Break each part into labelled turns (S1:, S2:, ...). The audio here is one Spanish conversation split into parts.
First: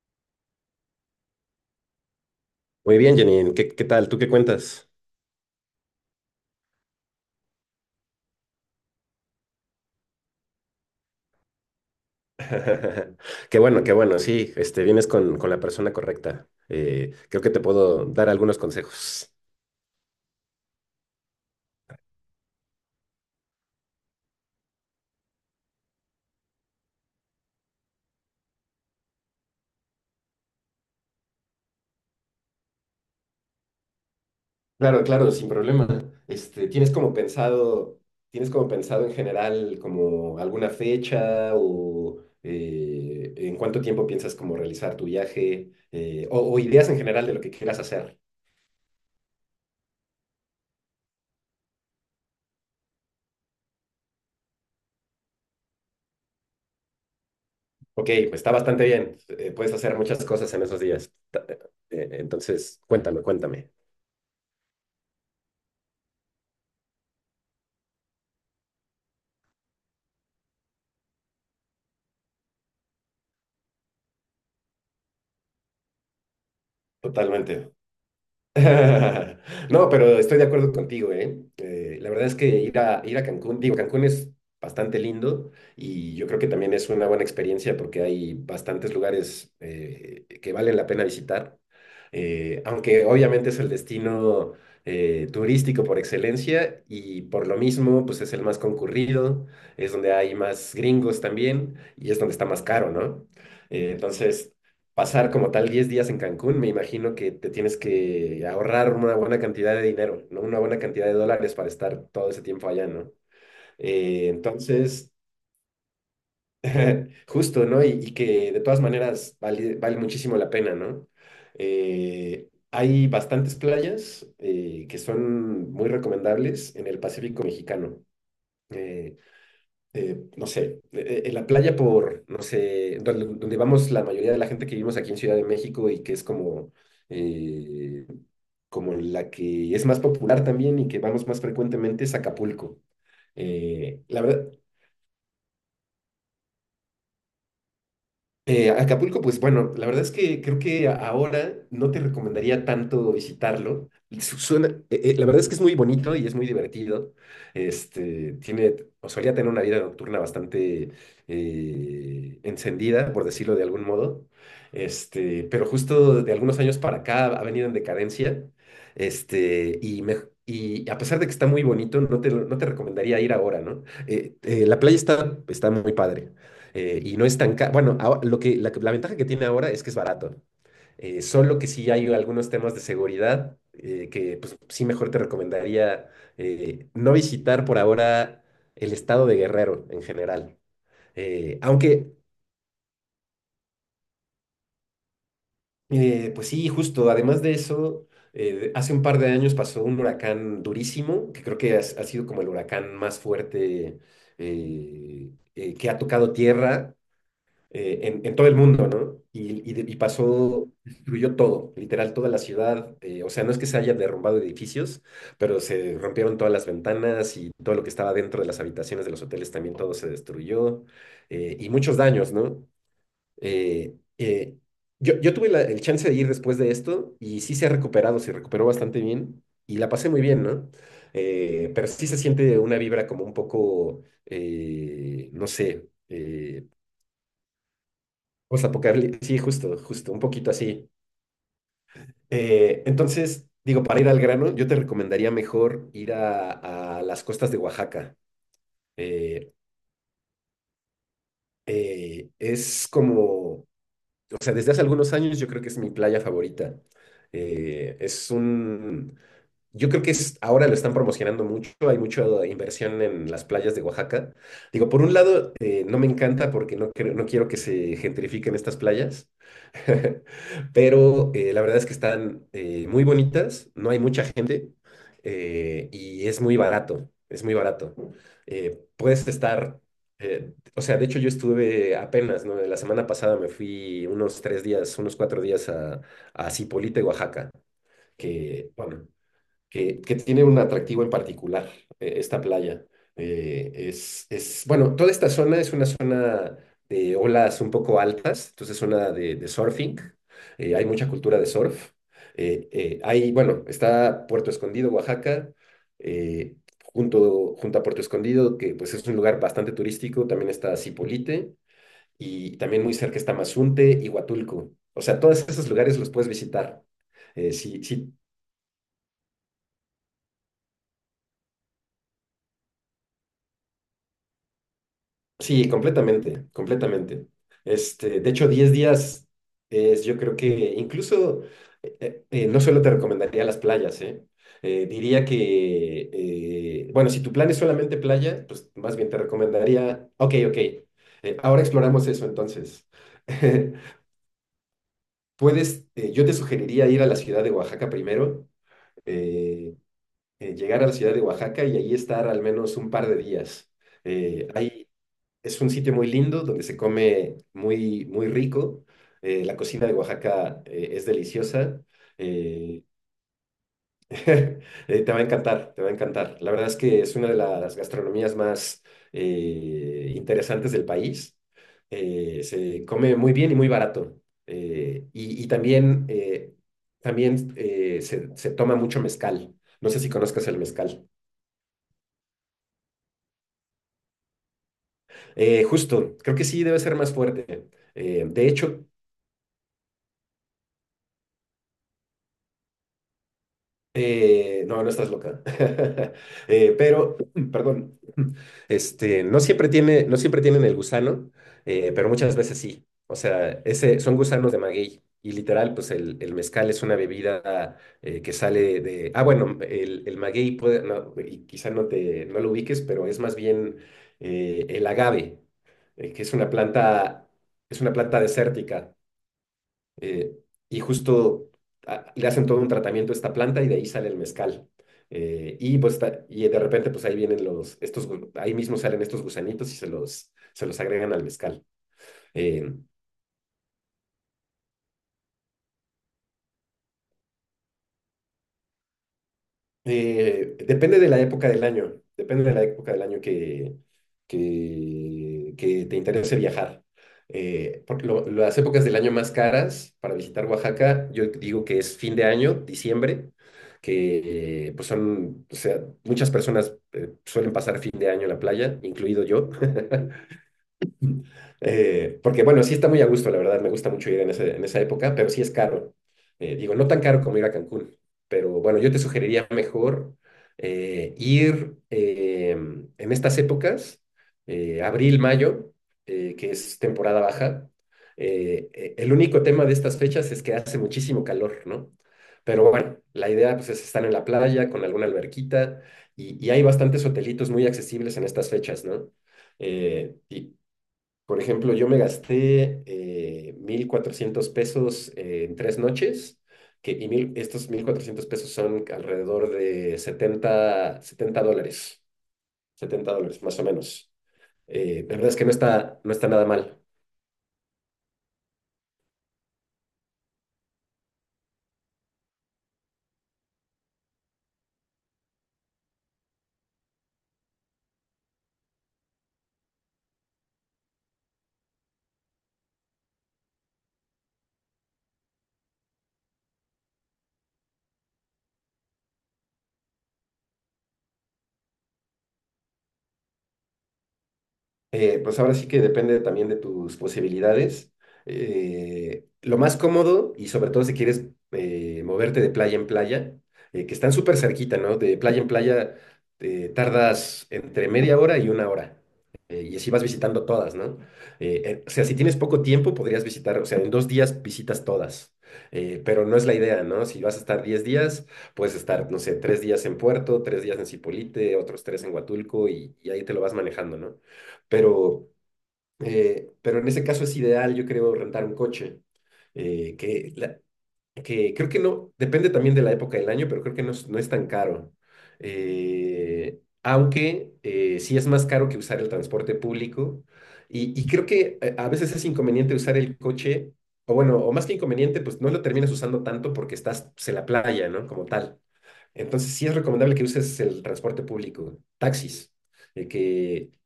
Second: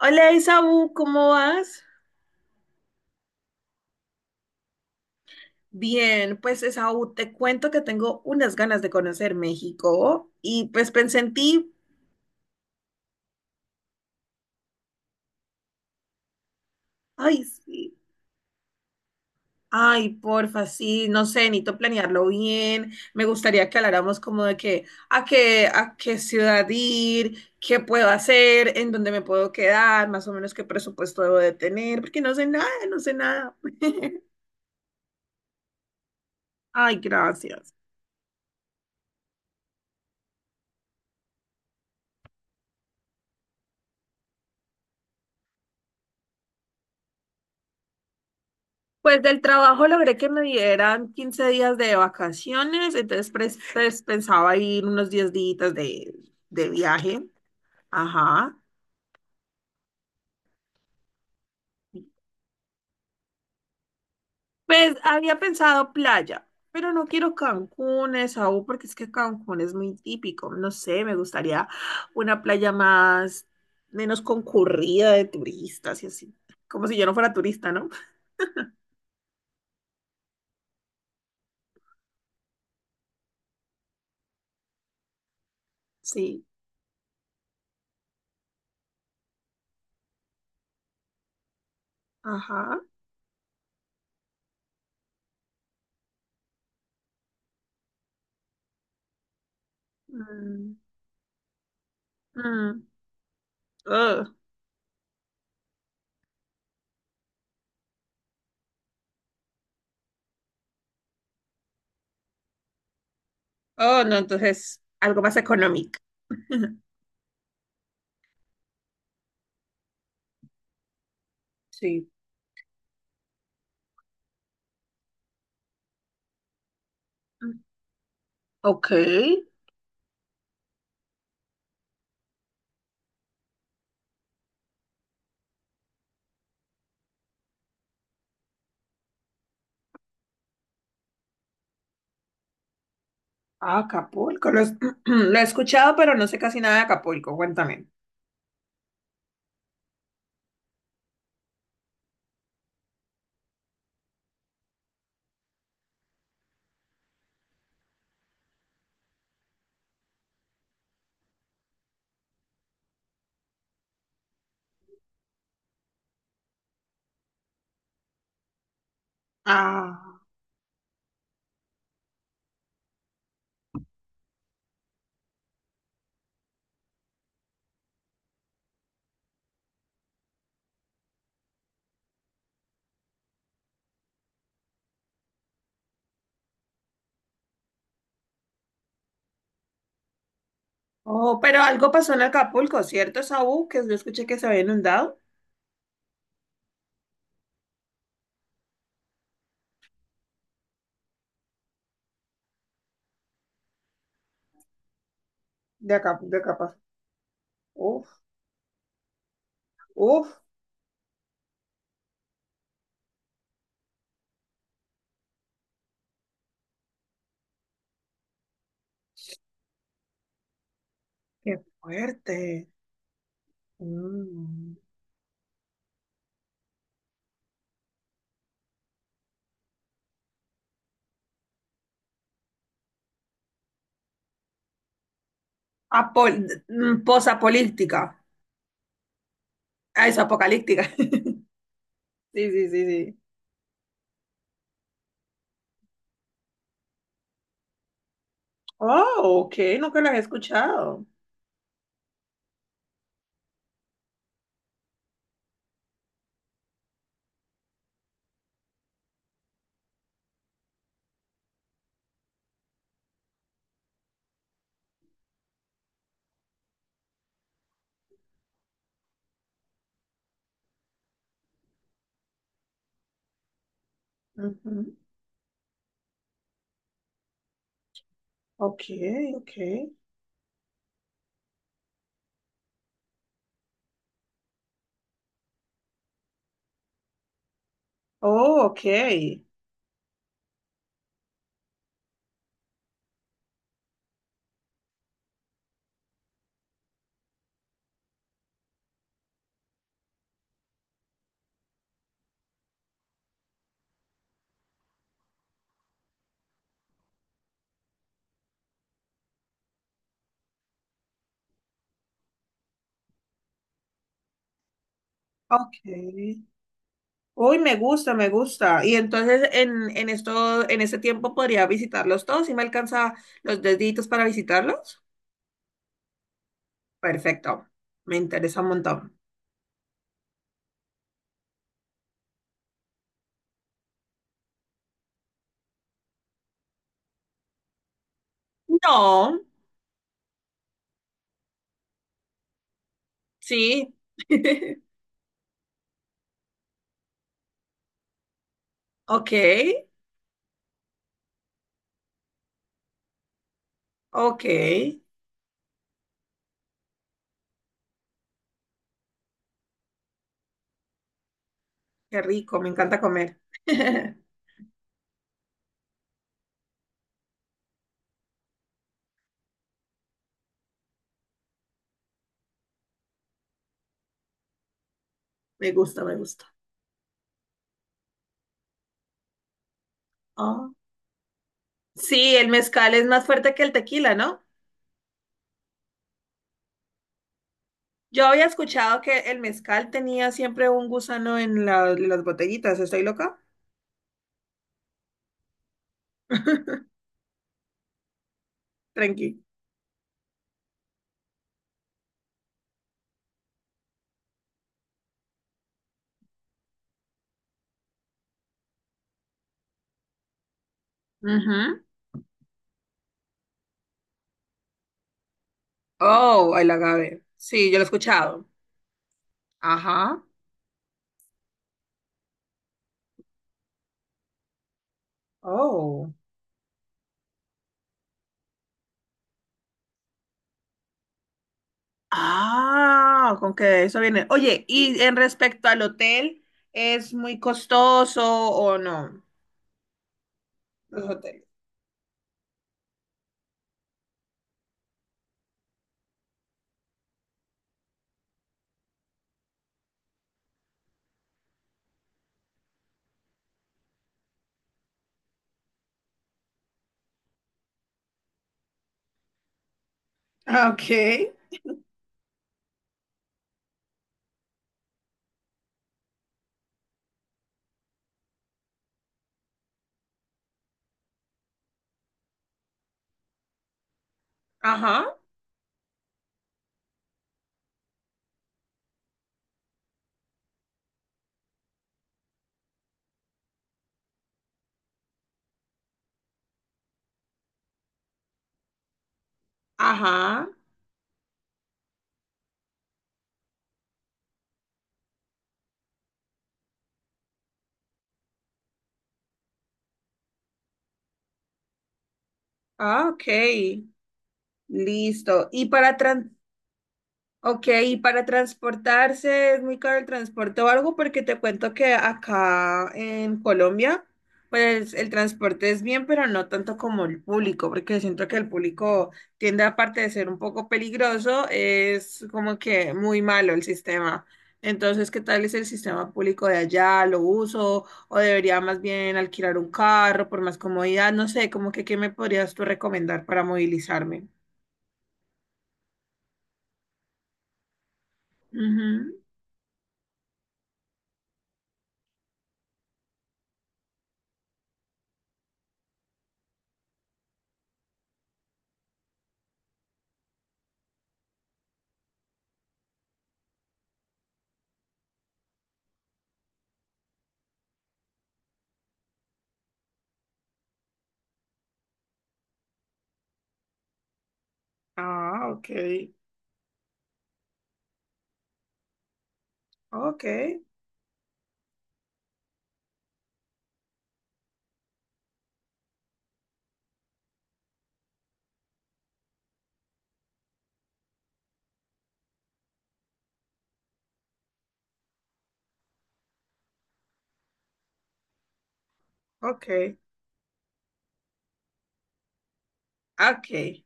S1: Hola Esaú, ¿cómo vas?
S2: Muy bien, Janine. ¿Qué tal? ¿Tú qué cuentas?
S1: Bien, pues Esaú, te cuento que tengo unas ganas de conocer México y pues pensé en ti,
S2: Qué bueno, qué bueno. Sí, vienes con la persona correcta.
S1: ay
S2: Creo que te
S1: sí,
S2: puedo dar algunos consejos.
S1: ay porfa, sí, no sé, necesito planearlo bien, me gustaría que habláramos como de que a qué ciudad ir, qué puedo hacer, en dónde me puedo quedar, más o menos qué presupuesto debo de tener, porque no sé nada.
S2: Claro, claro, sin problema. ¿Tienes
S1: Ay,
S2: como
S1: gracias.
S2: pensado, en general como alguna fecha o en cuánto tiempo piensas como realizar tu viaje, o ideas en general de lo que quieras hacer?
S1: Pues del trabajo logré que me dieran 15 días de vacaciones, entonces pues, pensaba ir unos 10 días de viaje.
S2: Ok, pues está
S1: Ajá.
S2: bastante bien. Puedes hacer muchas cosas en esos días. Entonces, cuéntame, cuéntame.
S1: Pues había pensado playa, pero no quiero Cancún, Esaú, porque es que Cancún es muy típico. No sé, me gustaría una playa más, menos concurrida de turistas y así. Como si yo no fuera turista,
S2: Totalmente.
S1: ¿no?
S2: No, pero estoy de acuerdo contigo, ¿eh? La verdad es que ir a Cancún, digo, Cancún es bastante lindo y yo creo
S1: Sí.
S2: que también es una buena experiencia porque hay bastantes lugares que valen la pena visitar.
S1: Ajá.
S2: Aunque obviamente es el destino turístico por excelencia y por lo mismo, pues es el más concurrido, es donde hay más
S1: Mm,
S2: gringos también y es donde está más
S1: mm.
S2: caro, ¿no?
S1: Ugh.
S2: Entonces, pasar como tal 10 días en Cancún, me imagino que te tienes que ahorrar una buena cantidad de dinero, ¿no? Una buena cantidad de dólares para estar todo ese tiempo allá, ¿no?
S1: Oh, no, entonces
S2: Entonces,
S1: algo más económico.
S2: justo, ¿no? Y que de todas maneras vale muchísimo la pena, ¿no?
S1: Sí.
S2: Hay bastantes playas que son muy recomendables en el Pacífico mexicano.
S1: Ok.
S2: Eh, no sé, en la playa por, no sé, donde vamos la mayoría de la gente que vivimos aquí en Ciudad de México y que es eh, como la que es más popular también y que vamos más frecuentemente es Acapulco.
S1: Ah,
S2: La
S1: Acapulco.
S2: verdad,
S1: Lo he escuchado, pero no sé casi nada de Acapulco. Cuéntame.
S2: Acapulco, pues bueno, la verdad es que creo que ahora no te recomendaría tanto visitarlo. Suena, la verdad es que es muy bonito y es muy divertido. Tiene, o solía tener una vida nocturna bastante encendida, por decirlo de algún modo. Pero justo de algunos años para acá ha venido en decadencia. Este, y me-
S1: Ah.
S2: Y a pesar de que está muy bonito, no te recomendaría ir ahora, ¿no? La playa está muy padre. Y no es tan caro. Bueno, la ventaja que tiene ahora es que es barato. Solo que sí hay algunos temas de seguridad que pues, sí mejor te recomendaría no visitar por ahora el estado de Guerrero en general.
S1: Oh, pero algo
S2: Aunque,
S1: pasó en Acapulco, ¿cierto, Saúl? Que yo escuché que se había inundado.
S2: pues sí, justo, además de eso, hace un par de años pasó un huracán durísimo, que creo que ha sido como el huracán más fuerte que
S1: De
S2: ha
S1: acá,
S2: tocado
S1: de Acapulco.
S2: tierra
S1: Uf,
S2: en todo el mundo, ¿no? Y
S1: uf,
S2: pasó, destruyó todo, literal, toda la ciudad. O sea, no es que se hayan derrumbado edificios, pero se rompieron todas las ventanas y todo lo que estaba dentro de las habitaciones de los hoteles también todo se destruyó.
S1: qué
S2: Y muchos daños, ¿no?
S1: fuerte.
S2: Eh, eh,
S1: Mm.
S2: yo tuve el chance de ir después de esto y sí se ha recuperado, se recuperó bastante bien y la pasé muy bien, ¿no? Pero sí se siente una vibra como un poco, no sé.
S1: Apol posapolítica.
S2: Postapocalíptico, sí, justo,
S1: Ah,
S2: justo,
S1: es
S2: un poquito
S1: apocalíptica.
S2: así.
S1: Sí, sí, sí, sí.
S2: Entonces, digo, para ir al grano, yo te recomendaría mejor ir a las costas de Oaxaca.
S1: Oh,
S2: Eh,
S1: ok, nunca las he escuchado.
S2: es como, o sea, desde hace algunos años yo creo que es mi playa favorita. Eh, es un, Yo creo que ahora lo están promocionando mucho, hay mucha inversión en las playas de Oaxaca. Digo, por un lado, no me encanta porque no quiero que se gentrifiquen estas playas, pero la verdad es que están muy bonitas, no hay mucha gente
S1: Ujú.
S2: y es muy barato, es muy barato.
S1: Ok,
S2: Puedes
S1: ok.
S2: estar, o sea, de hecho yo estuve apenas, ¿no? La semana pasada me fui unos 3 días, unos 4 días a Zipolite, Oaxaca,
S1: Oh, ok.
S2: bueno, que tiene un atractivo en particular, esta playa. Bueno, toda esta zona es una zona de olas un poco altas, entonces zona de surfing. Hay mucha cultura de surf. Hay, bueno, está Puerto Escondido, Oaxaca, eh, junto a Puerto Escondido, que pues es un lugar bastante turístico, también está Zipolite y también muy cerca está Mazunte y Huatulco. O sea, todos esos
S1: Ok.
S2: lugares los puedes visitar.
S1: Uy, me
S2: Si,
S1: gusta,
S2: si
S1: me gusta. Y entonces en en ese tiempo podría visitarlos todos y me alcanza los deditos para visitarlos.
S2: Sí, completamente, completamente.
S1: Perfecto. Me
S2: De hecho,
S1: interesa un
S2: diez
S1: montón.
S2: días yo creo que incluso no solo te recomendaría las playas, ¿eh? Diría que, bueno, si tu plan es solamente playa, pues más bien te
S1: No,
S2: recomendaría, ok, ok, ahora exploramos eso entonces.
S1: sí.
S2: Yo te sugeriría ir a la ciudad de Oaxaca primero,
S1: Ok,
S2: eh, llegar a la ciudad de Oaxaca y ahí estar al menos un par de días.
S1: ok.
S2: Hay
S1: Qué
S2: Es un sitio muy lindo donde se come muy, muy rico. La cocina de Oaxaca es deliciosa.
S1: rico, me
S2: Eh,
S1: encanta comer.
S2: eh, Te va a encantar, te va a encantar. La verdad es que es una de las gastronomías más interesantes del país. Se come muy bien y muy barato. Y
S1: Me gusta,
S2: también,
S1: me gusta.
S2: también se toma mucho mezcal. No sé si conozcas el
S1: Ah.
S2: mezcal.
S1: Sí, el mezcal es más fuerte que el tequila, ¿no?
S2: Justo, creo que sí debe ser más fuerte.
S1: Yo había
S2: De hecho,
S1: escuchado que el mezcal tenía siempre un gusano en las botellitas. ¿Estoy loca?
S2: No, no estás loca. Pero, perdón,
S1: Tranqui.
S2: no siempre tienen el gusano, pero muchas veces sí. O sea, son gusanos de maguey. Y literal, pues el mezcal es una bebida que sale de... Ah, bueno, el maguey puede, no, y quizá
S1: Ujú.
S2: no lo ubiques, pero es más bien el agave, que
S1: Oh, el agave. Sí, yo
S2: es
S1: lo he
S2: una planta
S1: escuchado.
S2: desértica
S1: Ajá.
S2: eh, y justo le hacen todo un tratamiento a esta planta y de ahí sale el mezcal. Y, pues,
S1: Oh.
S2: y de repente, pues ahí vienen ahí mismo salen estos gusanitos y se los agregan al mezcal. eh,
S1: Ah, con que eso viene. Oye, y en respecto al hotel, ¿es muy costoso o no?
S2: Depende
S1: Los
S2: de la
S1: hoteles.
S2: época del año, depende de la época del año que te interese viajar. Porque las épocas del año más caras para visitar Oaxaca, yo digo que es fin de año, diciembre, que pues son, o sea, muchas personas suelen pasar fin de año en la playa, incluido yo.
S1: Ok.
S2: Porque bueno, sí está muy a gusto, la verdad, me gusta mucho ir en esa época, pero sí es caro. Digo, no tan caro como ir a Cancún, pero bueno, yo te sugeriría mejor ir en estas épocas,
S1: Ajá,
S2: abril, mayo, que es temporada baja. El único tema de estas fechas es que hace muchísimo calor, ¿no? Pero bueno, la idea pues, es estar en la playa con alguna alberquita y hay bastantes hotelitos muy accesibles en estas fechas, ¿no?
S1: ajá.
S2: Y, por ejemplo, yo me gasté 1,400 pesos en 3 noches, estos 1,400 pesos son alrededor de setenta dólares,
S1: Ah,
S2: setenta
S1: ok.
S2: dólares más o menos. La verdad es que
S1: Listo.
S2: no está nada mal.
S1: Ok, y para transportarse, ¿es muy caro el transporte o algo? Porque te cuento que acá en Colombia, pues el transporte es bien, pero no tanto como el público, porque siento que el público tiende, aparte de ser un poco peligroso, es como que muy malo el sistema. Entonces, ¿qué tal es el sistema público de allá? ¿Lo uso? ¿O debería más bien alquilar un carro por más comodidad? No sé, como que ¿qué me podrías tú recomendar para movilizarme?
S2: Pues ahora sí que depende también de tus posibilidades.
S1: Ujú.
S2: Lo más cómodo, y sobre todo si quieres moverte de playa en playa, que están súper cerquita, ¿no? De playa en playa, tardas entre media hora y una hora. Y así vas visitando todas, ¿no? O sea, si tienes poco tiempo, podrías visitar, o sea, en 2 días visitas todas. Pero no es la idea, ¿no? Si vas a estar 10 días, puedes estar, no sé, 3 días en Puerto, 3 días en Cipolite, otros tres en Huatulco y ahí te lo vas manejando, ¿no? Pero,
S1: Ah, ok.
S2: pero en ese caso es ideal, yo creo, rentar un coche, eh, que, la-
S1: Okay,
S2: que creo que no, depende también de la época del año, pero creo que no es tan caro. Aunque sí es más caro que usar el transporte público y creo que a veces es inconveniente usar el coche, o bueno, o más que inconveniente, pues no lo terminas usando tanto porque estás pues, en la playa, ¿no? Como tal. Entonces sí es
S1: okay,
S2: recomendable que uses el transporte público, taxis, que
S1: okay,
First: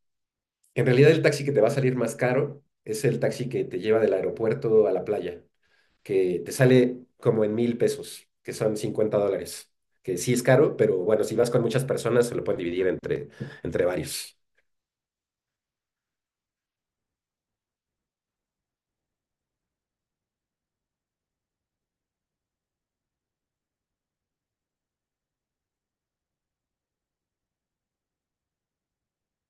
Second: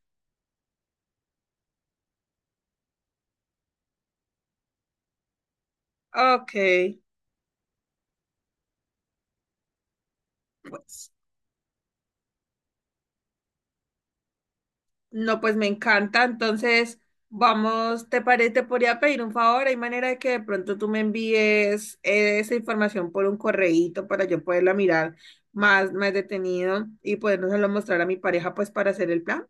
S2: en realidad el taxi que te va a salir más caro es el taxi que te lleva del aeropuerto a la playa, que te
S1: okay.
S2: sale como en 1,000 pesos, que son $50, que sí es caro, pero
S1: Pues,
S2: bueno, si vas con muchas personas se lo pueden dividir entre, varios.
S1: no, pues me encanta. Entonces, vamos, ¿te parece? Te podría pedir un favor. Hay manera de que de pronto tú me envíes esa información por un correíto para yo poderla mirar más, más detenido y podérselo mostrar a mi pareja, pues, para hacer el plan.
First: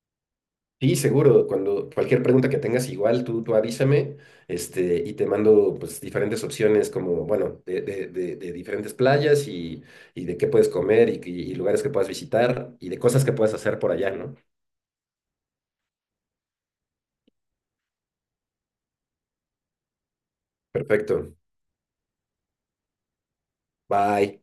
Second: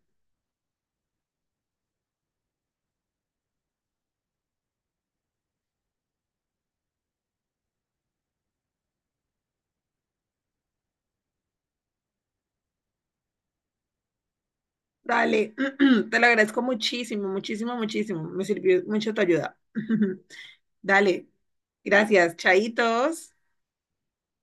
S2: Sí, seguro, cuando cualquier pregunta que tengas igual, tú avísame, y te mando pues diferentes opciones como, bueno, de diferentes playas y de qué puedes comer y lugares que puedas visitar y de cosas que puedas hacer por allá, ¿no?
S1: Dale, te lo agradezco muchísimo, muchísimo, muchísimo. Me sirvió mucho tu ayuda. Dale,
S2: Perfecto.
S1: gracias, chaitos.
S2: Bye.